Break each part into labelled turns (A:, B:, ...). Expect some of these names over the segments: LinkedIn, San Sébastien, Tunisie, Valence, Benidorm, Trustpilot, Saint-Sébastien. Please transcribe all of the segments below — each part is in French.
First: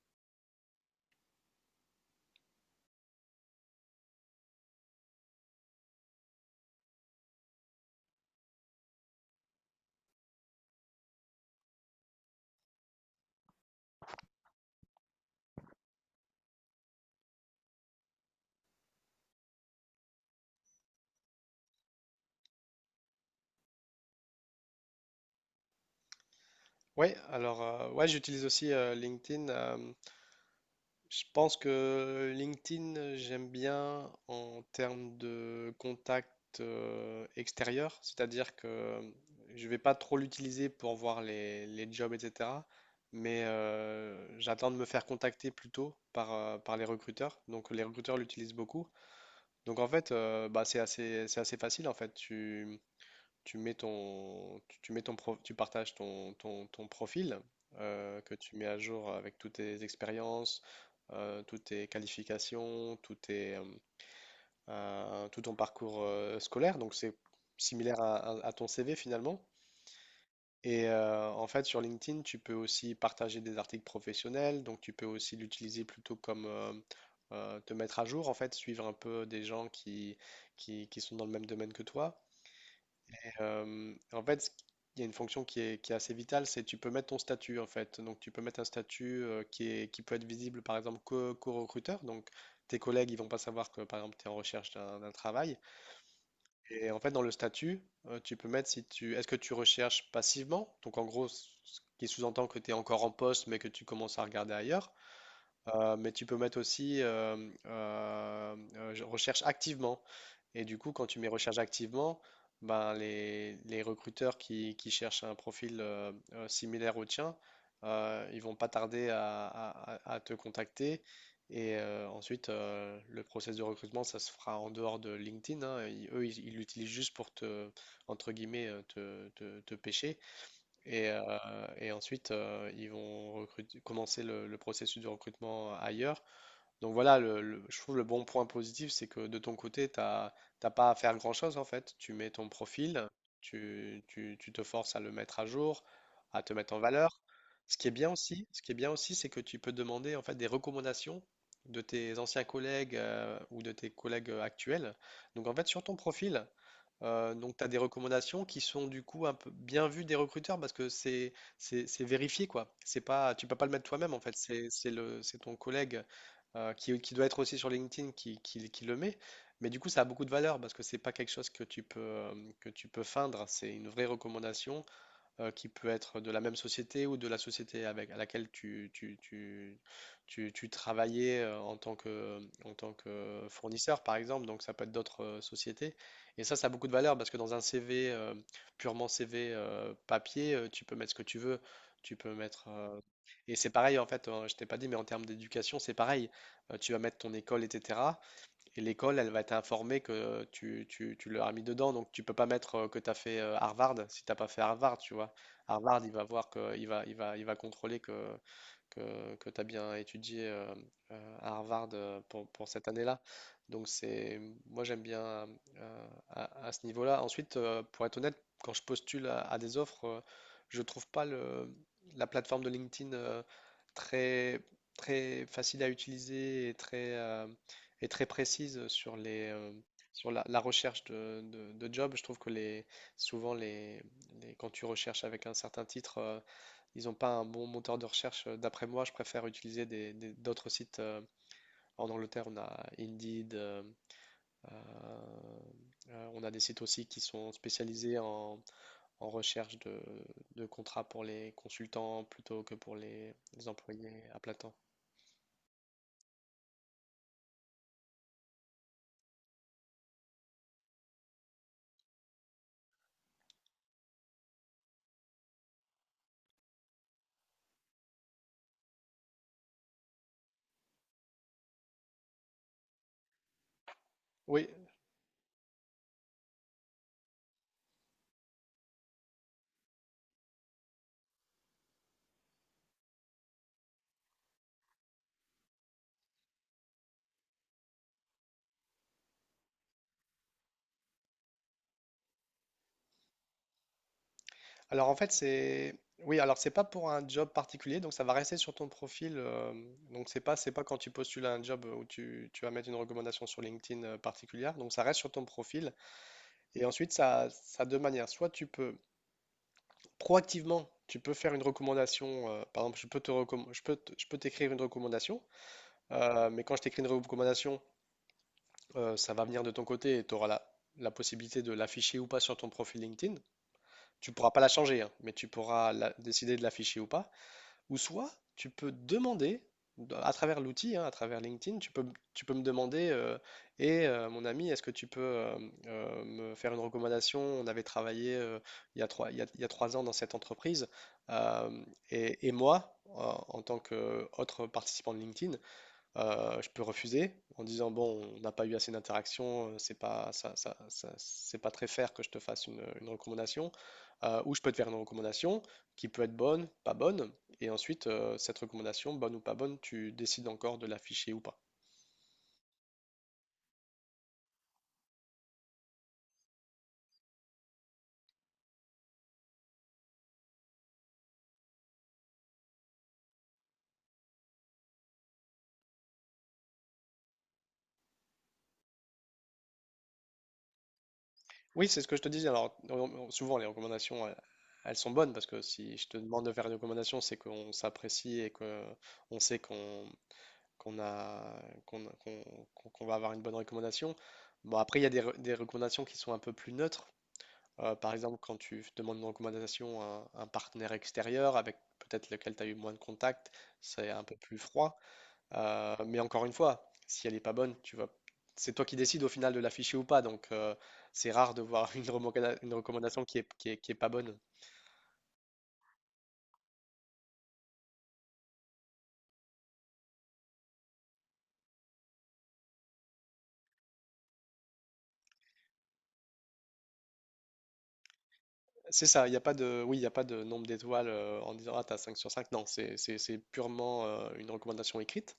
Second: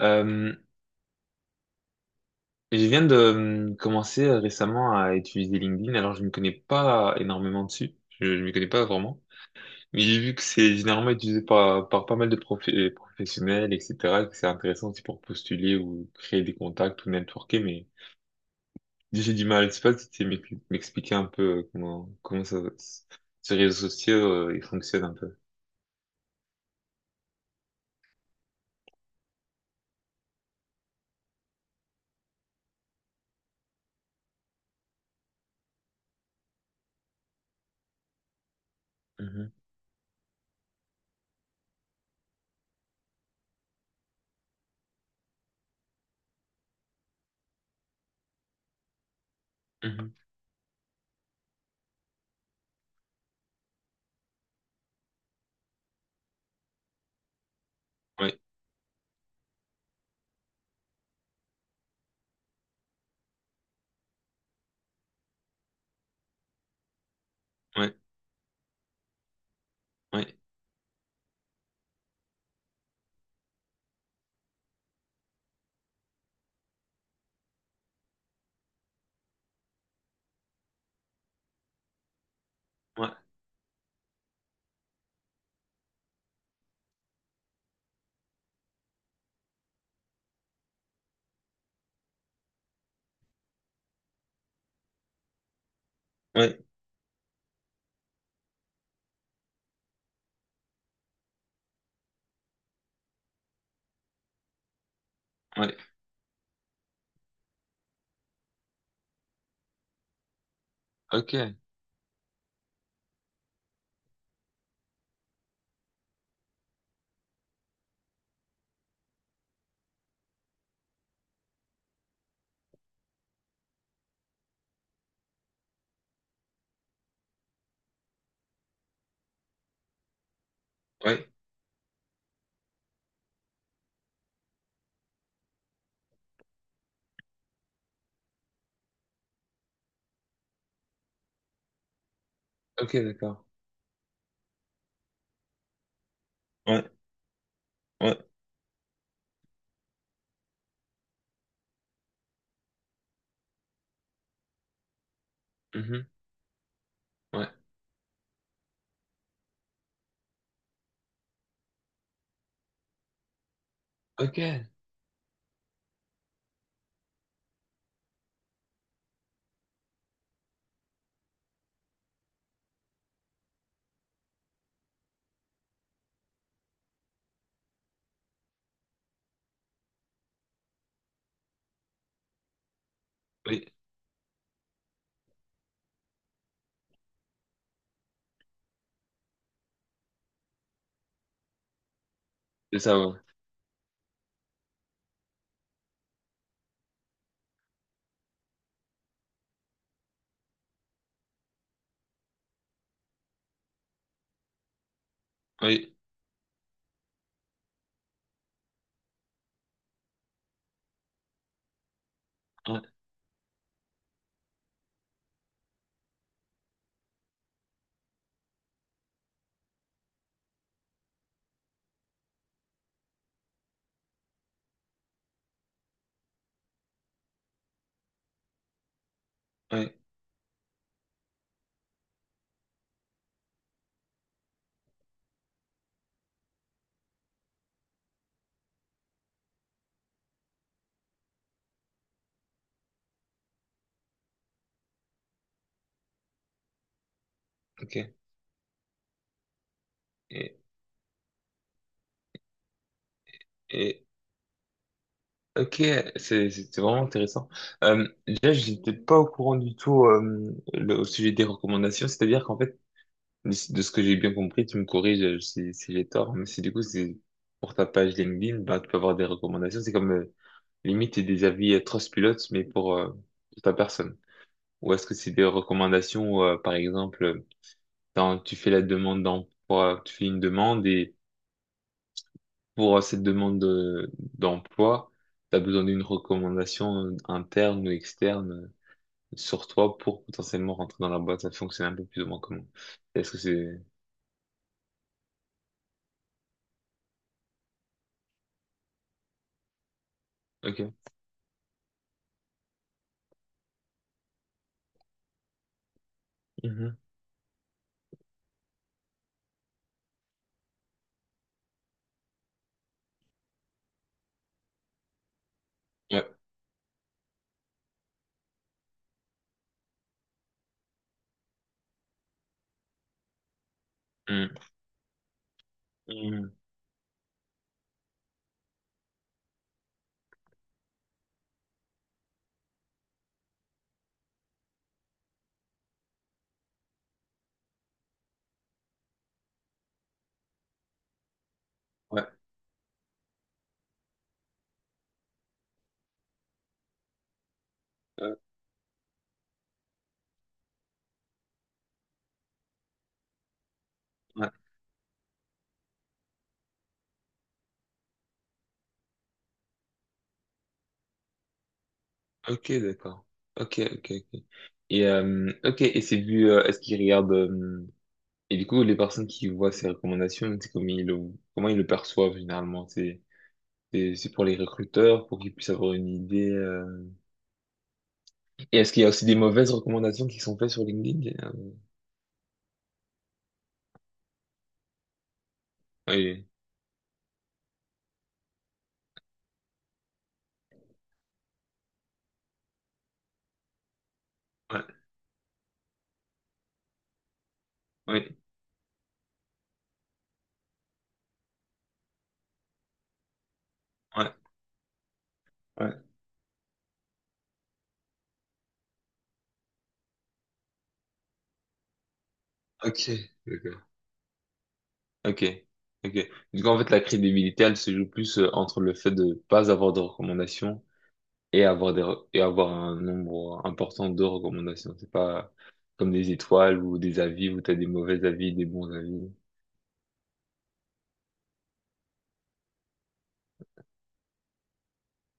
A: Euh, je viens de commencer récemment à utiliser LinkedIn, alors je ne connais pas énormément dessus, je ne m'y connais pas vraiment, mais j'ai vu que c'est généralement utilisé par pas mal de professionnels, etc., que c'est intéressant aussi pour postuler ou créer des contacts ou networker, mais j'ai du mal, je sais pas si tu sais m'expliquer un peu comment ça, ce réseau social, il fonctionne un peu.
B: Ouais, alors ouais, j'utilise aussi LinkedIn. Je pense que LinkedIn, j'aime bien en termes de contact extérieur, c'est-à-dire que
A: Mhm,
B: je vais pas trop l'utiliser pour voir les jobs, etc. Mais j'attends de me faire contacter plutôt par les recruteurs. Donc les recruteurs l'utilisent beaucoup. Donc en
A: mhm.
B: fait, bah, c'est assez facile en fait. Tu mets ton, tu mets ton tu partages ton profil que
A: Ouais,
B: tu mets à jour avec toutes tes expériences, toutes tes qualifications, tout ton parcours scolaire. Donc c'est
A: ouais,
B: similaire à ton CV finalement.
A: ouais,
B: Et en fait, sur LinkedIn, tu peux aussi partager des articles professionnels. Donc tu peux aussi l'utiliser plutôt comme te mettre à jour, en fait, suivre un peu des gens qui sont dans le même domaine que toi.
A: ouais,
B: En fait, il y a une fonction qui est assez vitale, c'est tu peux mettre ton statut en fait. Donc tu peux mettre un statut qui est, qui peut être visible par exemple qu'aux recruteurs. Donc tes collègues, ils vont pas savoir que par exemple tu es en recherche d'un travail.
A: ouais,
B: Et en fait, dans le statut, tu peux mettre si tu est-ce que tu recherches passivement? Donc en gros, ce qui sous-entend que tu es encore en poste mais que tu commences à regarder ailleurs.
A: ouais,
B: Mais tu peux mettre aussi je recherche activement. Et du coup, quand tu mets
A: ok,
B: recherche activement, ben les recruteurs qui cherchent un profil similaire au tien, ils vont pas tarder à te contacter. Et ensuite, le process de recrutement, ça se fera en dehors de LinkedIn, hein. Eux, ils l'utilisent juste pour te, entre guillemets, te pêcher. Et,
A: ouais,
B: euh, et ensuite, ils vont commencer le processus de recrutement ailleurs. Donc voilà, je trouve le bon point positif, c'est que de ton côté, tu n'as pas à faire grand-chose en fait. Tu mets ton
A: ok,
B: profil,
A: d'accord,
B: tu te forces à le mettre à jour, à te mettre en
A: ouais,
B: valeur. Ce qui est bien
A: ouais,
B: aussi, ce qui est bien aussi, c'est que tu peux demander en fait des recommandations de tes anciens collègues ou de tes collègues actuels. Donc en fait, sur ton
A: mhm,
B: profil,
A: ouais.
B: donc, tu as des recommandations qui sont du coup un peu bien vues des recruteurs parce que c'est vérifié quoi. C'est pas, tu peux pas le mettre toi-même en fait.
A: Ok,
B: C'est ton collègue qui, doit être aussi sur LinkedIn qui le met. Mais du coup, ça a beaucoup de valeur parce que c'est pas quelque chose que tu peux feindre. C'est une vraie recommandation qui peut être de la même société ou de la société à laquelle tu travaillais en tant que
A: oui,
B: fournisseur, par exemple. Donc, ça peut être d'autres sociétés. Et ça a beaucoup de valeur parce que dans un CV, purement CV papier, tu peux mettre ce que tu veux. Tu peux mettre.
A: c'est ça, ouais.
B: Et c'est pareil, en fait, je t'ai pas dit, mais en termes d'éducation, c'est pareil. Tu vas mettre ton école, etc. Et l'école, elle va t'informer que tu l'as mis dedans. Donc, tu peux pas mettre que tu as fait Harvard si t'as pas fait Harvard, tu vois.
A: Oui,
B: Harvard, il va voir que, il va, il va, il va contrôler que, tu as bien étudié à Harvard pour
A: ouais,
B: cette année-là. Donc, moi, j'aime bien à ce niveau-là. Ensuite, pour être honnête, quand je postule à des offres, je trouve pas la plateforme de LinkedIn très, très facile à utiliser et très précise sur les, euh,
A: ouais,
B: sur la, la recherche de job. Je trouve que souvent, quand tu recherches avec un certain titre, ils n'ont pas un bon moteur de recherche. D'après moi, je préfère utiliser d'autres sites. En Angleterre, on a Indeed, euh, on a des sites aussi qui sont
A: ok.
B: spécialisés en recherche de,
A: Et,
B: de contrats pour les consultants plutôt que pour les
A: et
B: employés à plein temps.
A: ok, c'est vraiment intéressant. Déjà, j'étais pas au courant du tout, au sujet des recommandations, c'est-à-dire qu'en fait, de ce que j'ai bien compris, tu me corriges, si j'ai tort, mais si du coup, c'est pour ta page LinkedIn, bah, tu peux avoir des recommandations, c'est comme limite des avis, Trustpilot, mais pour ta personne.
B: Oui,
A: Ou est-ce que c'est des recommandations où, par exemple, quand tu fais la demande d'emploi, tu fais une demande pour cette demande d'emploi, tu as besoin d'une recommandation interne ou externe, sur toi pour potentiellement rentrer dans la boîte. Ça fonctionne un peu plus ou moins comment? Est-ce que c'est...
B: alors en fait, c'est oui, alors c'est pas pour un job particulier, donc ça va rester sur ton profil. Donc c'est pas
A: Ok.
B: quand tu postules à un job où tu vas mettre une recommandation sur LinkedIn particulière, donc ça reste sur ton profil. Et
A: Mhm.
B: ensuite ça a deux manières. Soit tu peux proactivement. Tu peux faire une recommandation, par exemple, je peux t'écrire une recommandation,
A: Ouais.
B: mais quand je t'écris une recommandation, ça va venir de ton côté et tu auras la possibilité de l'afficher ou pas sur ton profil LinkedIn. Tu pourras
A: Mhm.
B: pas la changer, hein, mais tu pourras
A: Mhm.
B: décider de l'afficher ou pas. Ou soit, tu peux demander, dans- à travers l'outil, hein, à travers LinkedIn, tu peux me demander, et mon ami, est-ce que tu peux me faire une recommandation? On avait travaillé il y a 3 ans dans cette entreprise, euh,
A: Ouais.
B: et moi, en tant qu'autre participant de LinkedIn, je peux refuser en disant, bon,
A: Euh,
B: on n'a pas eu assez d'interactions, c'est pas, ça- ça- c'est pas très fair que je te fasse une recommandation. Euh,
A: ouais.
B: ou je peux te faire une recommandation qui peut être bonne, pas bonne, et ensuite, cette recommandation, bonne ou pas bonne, tu décides encore de l'afficher ou pas.
A: Ok, d'accord. Ok, ok, ok. Et, ok. Et c'est vu, est-ce qu'ils regardent... et du coup, les personnes qui voient ces recommandations, c'est comment ils le perçoivent généralement? C'est pour les recruteurs, pour qu'ils puissent avoir une idée. Et est-ce qu'il y a aussi des mauvaises recommandations qui sont faites sur LinkedIn?
B: Oui, c'est ce que je te disais. Alors, souvent, les recommandations, elles sont bonnes parce que si je te demande
A: Oui,
B: de faire une recommandation, c'est qu'on s'apprécie et qu'on sait qu'on qu'on a, qu'on, qu'on, qu'on- qu'on va avoir une bonne recommandation. Bon,
A: ouais,
B: après, il y a des recommandations qui sont un peu plus neutres. Par
A: oui,
B: exemple, quand tu demandes une recommandation à un partenaire extérieur avec peut-être lequel tu as eu moins de contact, c'est un
A: ouais,
B: peu plus froid. Euh,
A: ouais.
B: mais encore une fois, si elle n'est pas bonne, c'est toi qui décides au final de l'afficher ou pas. Donc, c'est rare de voir une
A: Ok,
B: recommandation qui est, qui est,
A: d'accord.
B: qui est pas bonne.
A: Ok, ok. Du coup, en fait, la crédibilité, elle se joue plus entre le fait de pas avoir de recommandations et avoir et avoir un nombre important de recommandations. C'est pas comme des étoiles ou des avis où t'as des mauvais avis, des bons
B: C'est ça,
A: avis.
B: il n'y a pas de, oui, il n'y a pas de nombre d'étoiles en disant, ah, t'as 5 sur 5. Non, c'est purement une recommandation écrite.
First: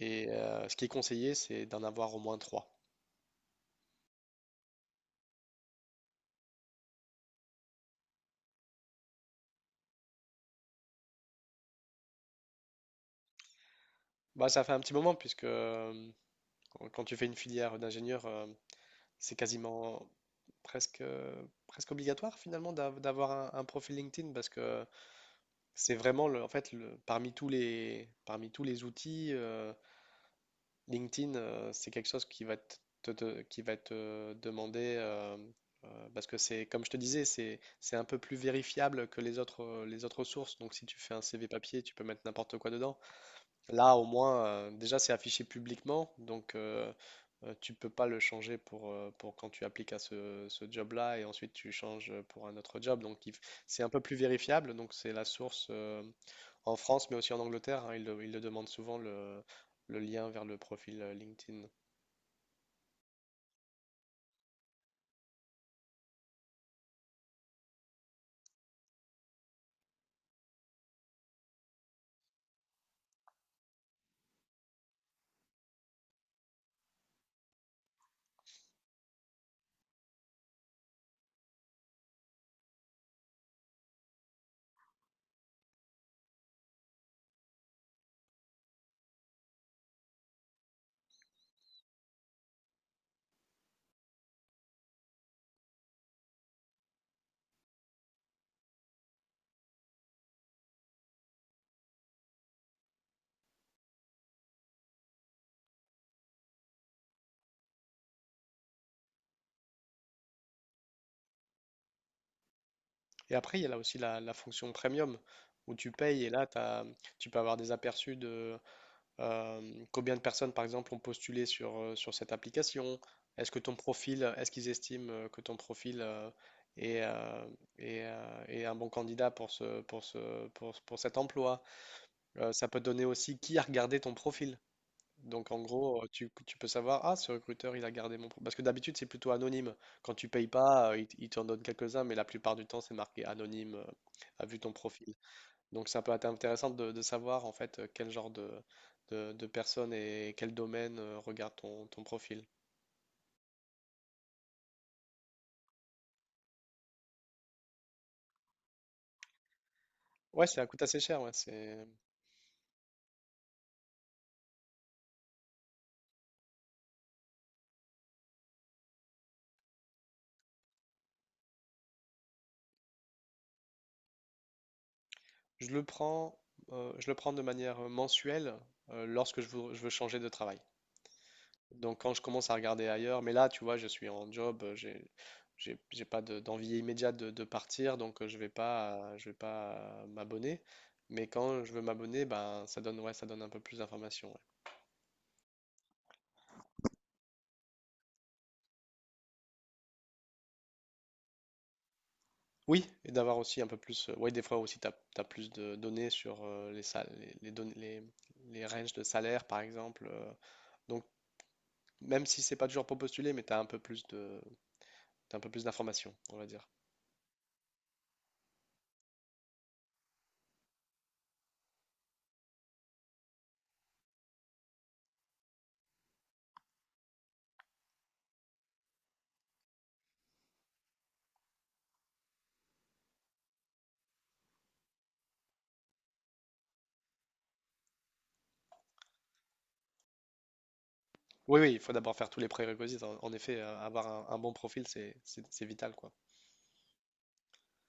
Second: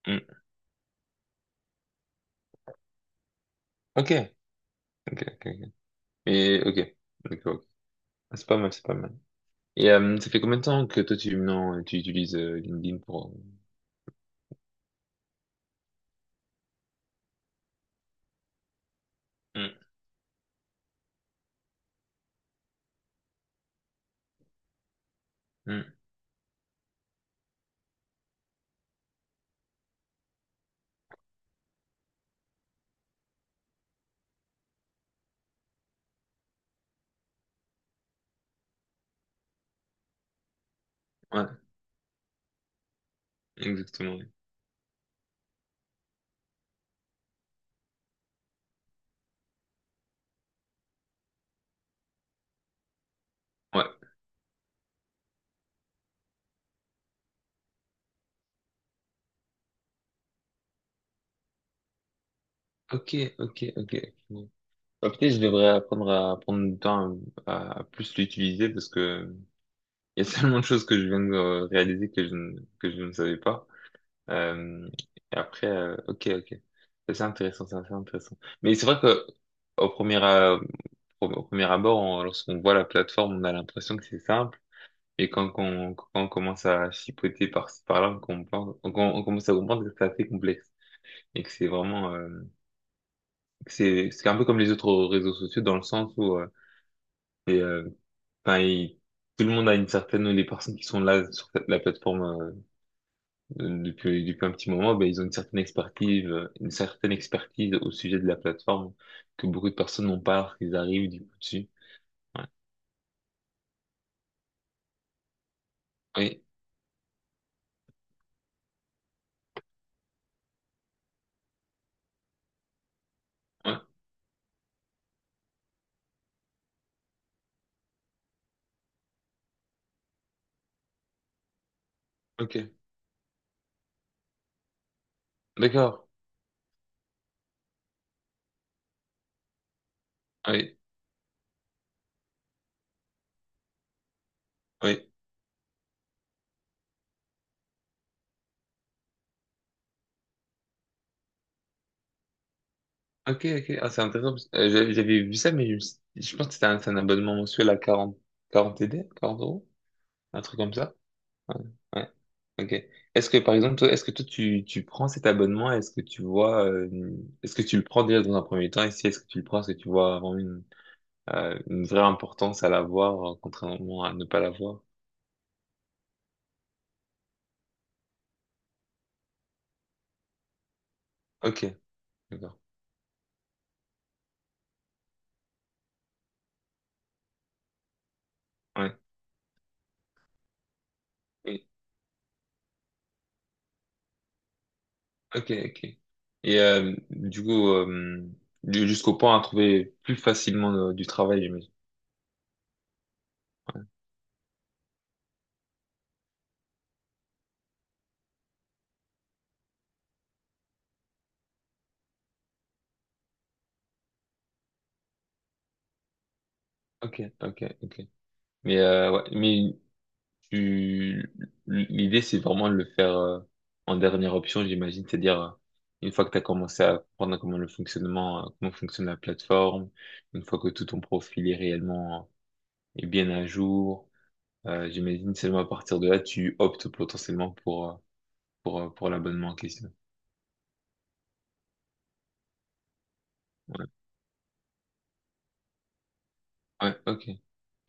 B: Et
A: Hmm.
B: ce qui est conseillé, c'est d'en avoir au moins trois.
A: Ok, ok, ok, ok. Mais ok, d'accord. Ok. Ah, c'est pas mal, c'est pas mal. Et ça fait combien de temps que toi tu, non, tu utilises LinkedIn pour...
B: Bah, ça fait un petit moment, puisque quand tu fais une filière d'ingénieur, c'est
A: hmm.
B: quasiment presque obligatoire finalement d'avoir un profil LinkedIn, parce que
A: Hmm.
B: c'est vraiment, en fait, parmi tous les outils, LinkedIn, c'est quelque chose qui va te demander, parce que c'est, comme je te disais, c'est un peu plus vérifiable que les autres sources. Donc si tu fais un CV
A: Ouais,
B: papier, tu peux mettre n'importe quoi dedans. Là, au
A: exactement. Ouais.
B: moins, déjà, c'est affiché publiquement, donc tu peux pas le changer pour quand tu appliques à ce job-là et ensuite tu changes pour un autre job. Donc, c'est un peu
A: Ouais.
B: plus vérifiable. Donc, c'est la source en France, mais aussi en Angleterre, hein. Ils le demandent souvent le lien vers le profil LinkedIn.
A: Ok, ok, ok. Ok. Bah, peut-être je devrais apprendre à prendre du temps à plus l'utiliser parce que il y a tellement de choses que je viens de réaliser que je ne savais pas. Euh, et après, ok, ok. C'est intéressant, c'est assez intéressant. Mais c'est vrai que au premier, euh, au premier abord, lorsqu'on voit la plateforme, on a l'impression que c'est simple. Et quand on commence à chipoter par-ci, par-là, on comprend, on commence à comprendre que c'est assez complexe et que c'est vraiment... c'est un peu comme les autres réseaux sociaux, dans le sens où, et, euh, enfin, tout le monde a une certaine, les personnes qui sont là sur la plateforme depuis un petit moment, ben ils ont une certaine expertise, au sujet de la plateforme, que beaucoup de personnes n'ont pas lorsqu'ils arrivent du coup dessus. Ouais.
B: Et après, il y a là aussi la fonction premium où tu payes et
A: Oui.
B: là, tu peux avoir des aperçus de, Euh, combien de personnes, par exemple, ont postulé sur cette application? Est-ce que ton
A: Ouais.
B: profil, est-ce qu'ils estiment que ton profil est, euh, est un bon candidat pour cet emploi? Ça
A: Ok,
B: peut donner aussi qui a regardé ton profil. Donc, en gros,
A: d'accord.
B: tu peux savoir, ah, ce recruteur, il a gardé mon profil. Parce que d'habitude, c'est plutôt anonyme. Quand tu payes
A: Oui,
B: pas, il t'en donne quelques-uns, mais la plupart du temps, c'est marqué anonyme, a vu ton
A: oui.
B: profil. Donc ça peut être intéressant de, savoir en fait quel genre de, de personnes et quel domaine regarde ton profil.
A: Ok, ok. Ah, c'est intéressant parce que, j'avais vu ça, mais je pense que c'est un abonnement mensuel à 40 40 TD 40 euros, un
B: Ouais,
A: truc
B: ça
A: comme
B: coûte
A: ça.
B: assez cher, ouais,
A: Ouais,
B: c'est...
A: ouais. Ok. Est-ce que par exemple, toi, est-ce que toi tu prends cet abonnement? Est-ce que tu vois, est-ce que tu le prends déjà dans un premier temps? Et si est-ce que tu le prends, est-ce que tu vois vraiment une vraie importance à l'avoir, contrairement à ne pas l'avoir?
B: Je le prends, je le prends de manière mensuelle lorsque je veux changer de travail.
A: Ok,
B: Donc quand je commence à
A: d'accord.
B: regarder ailleurs, mais là, tu vois, je suis en job, j'ai pas d'envie immédiate de partir, donc je vais pas,
A: Ouais.
B: m'abonner. Mais quand
A: Et-
B: je veux m'abonner, ben ça donne, ouais, ça donne un peu plus d'informations, ouais.
A: ok, ok. Et du coup, jusqu'au point à trouver plus facilement du travail, j'imagine.
B: Oui, et d'avoir aussi un peu plus. Oui, des fois aussi, tu as plus de données sur les ranges de salaire, par exemple. Donc, même si c'est pas toujours pour postuler, mais tu as un peu plus de, t'as un peu plus d'informations, on va dire.
A: Ok, ok, ok. Mais ouais, tu- l'idée, c'est vraiment de le faire en dernière option, j'imagine, c'est-à-dire une fois que tu as commencé à comprendre comment fonctionne la plateforme, une fois que tout ton profil est réellement est bien à jour, j'imagine seulement à partir de là, tu optes potentiellement pour l'abonnement en question.
B: Oui, oui, il faut d'abord faire tous les prérequis. En effet,
A: Ouais,
B: avoir un bon profil, c'est vital, quoi.
A: ouais, ok.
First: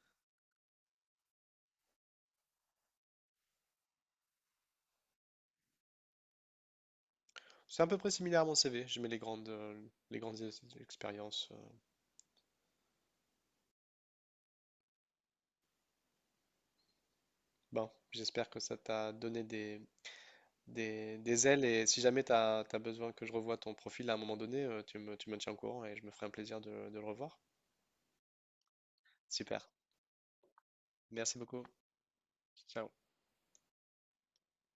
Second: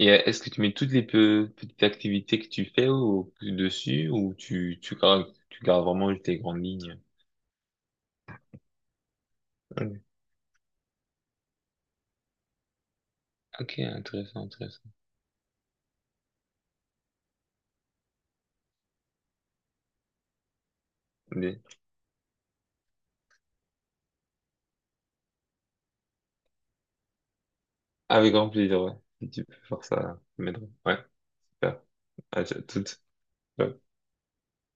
A: Et est-ce que tu mets toutes les petites activités que tu fais au, dessus ou tu gardes vraiment tes grandes lignes?
B: C'est à peu près similaire à mon CV. Je mets les grandes, euh,
A: Ok,
B: les grandes ex- expériences.
A: ok, intéressant, intéressant.
B: Bon, j'espère que ça t'a donné des ailes et si jamais tu as besoin que je revoie ton profil à un moment donné, tu me tiens au courant et je me ferai un plaisir de le revoir.
A: Ah, avec grand plaisir, ouais. Si tu peux
B: Super.
A: faire ça, ça m'aiderait. Ouais,
B: Merci beaucoup.
A: super. À
B: Ciao.
A: toute.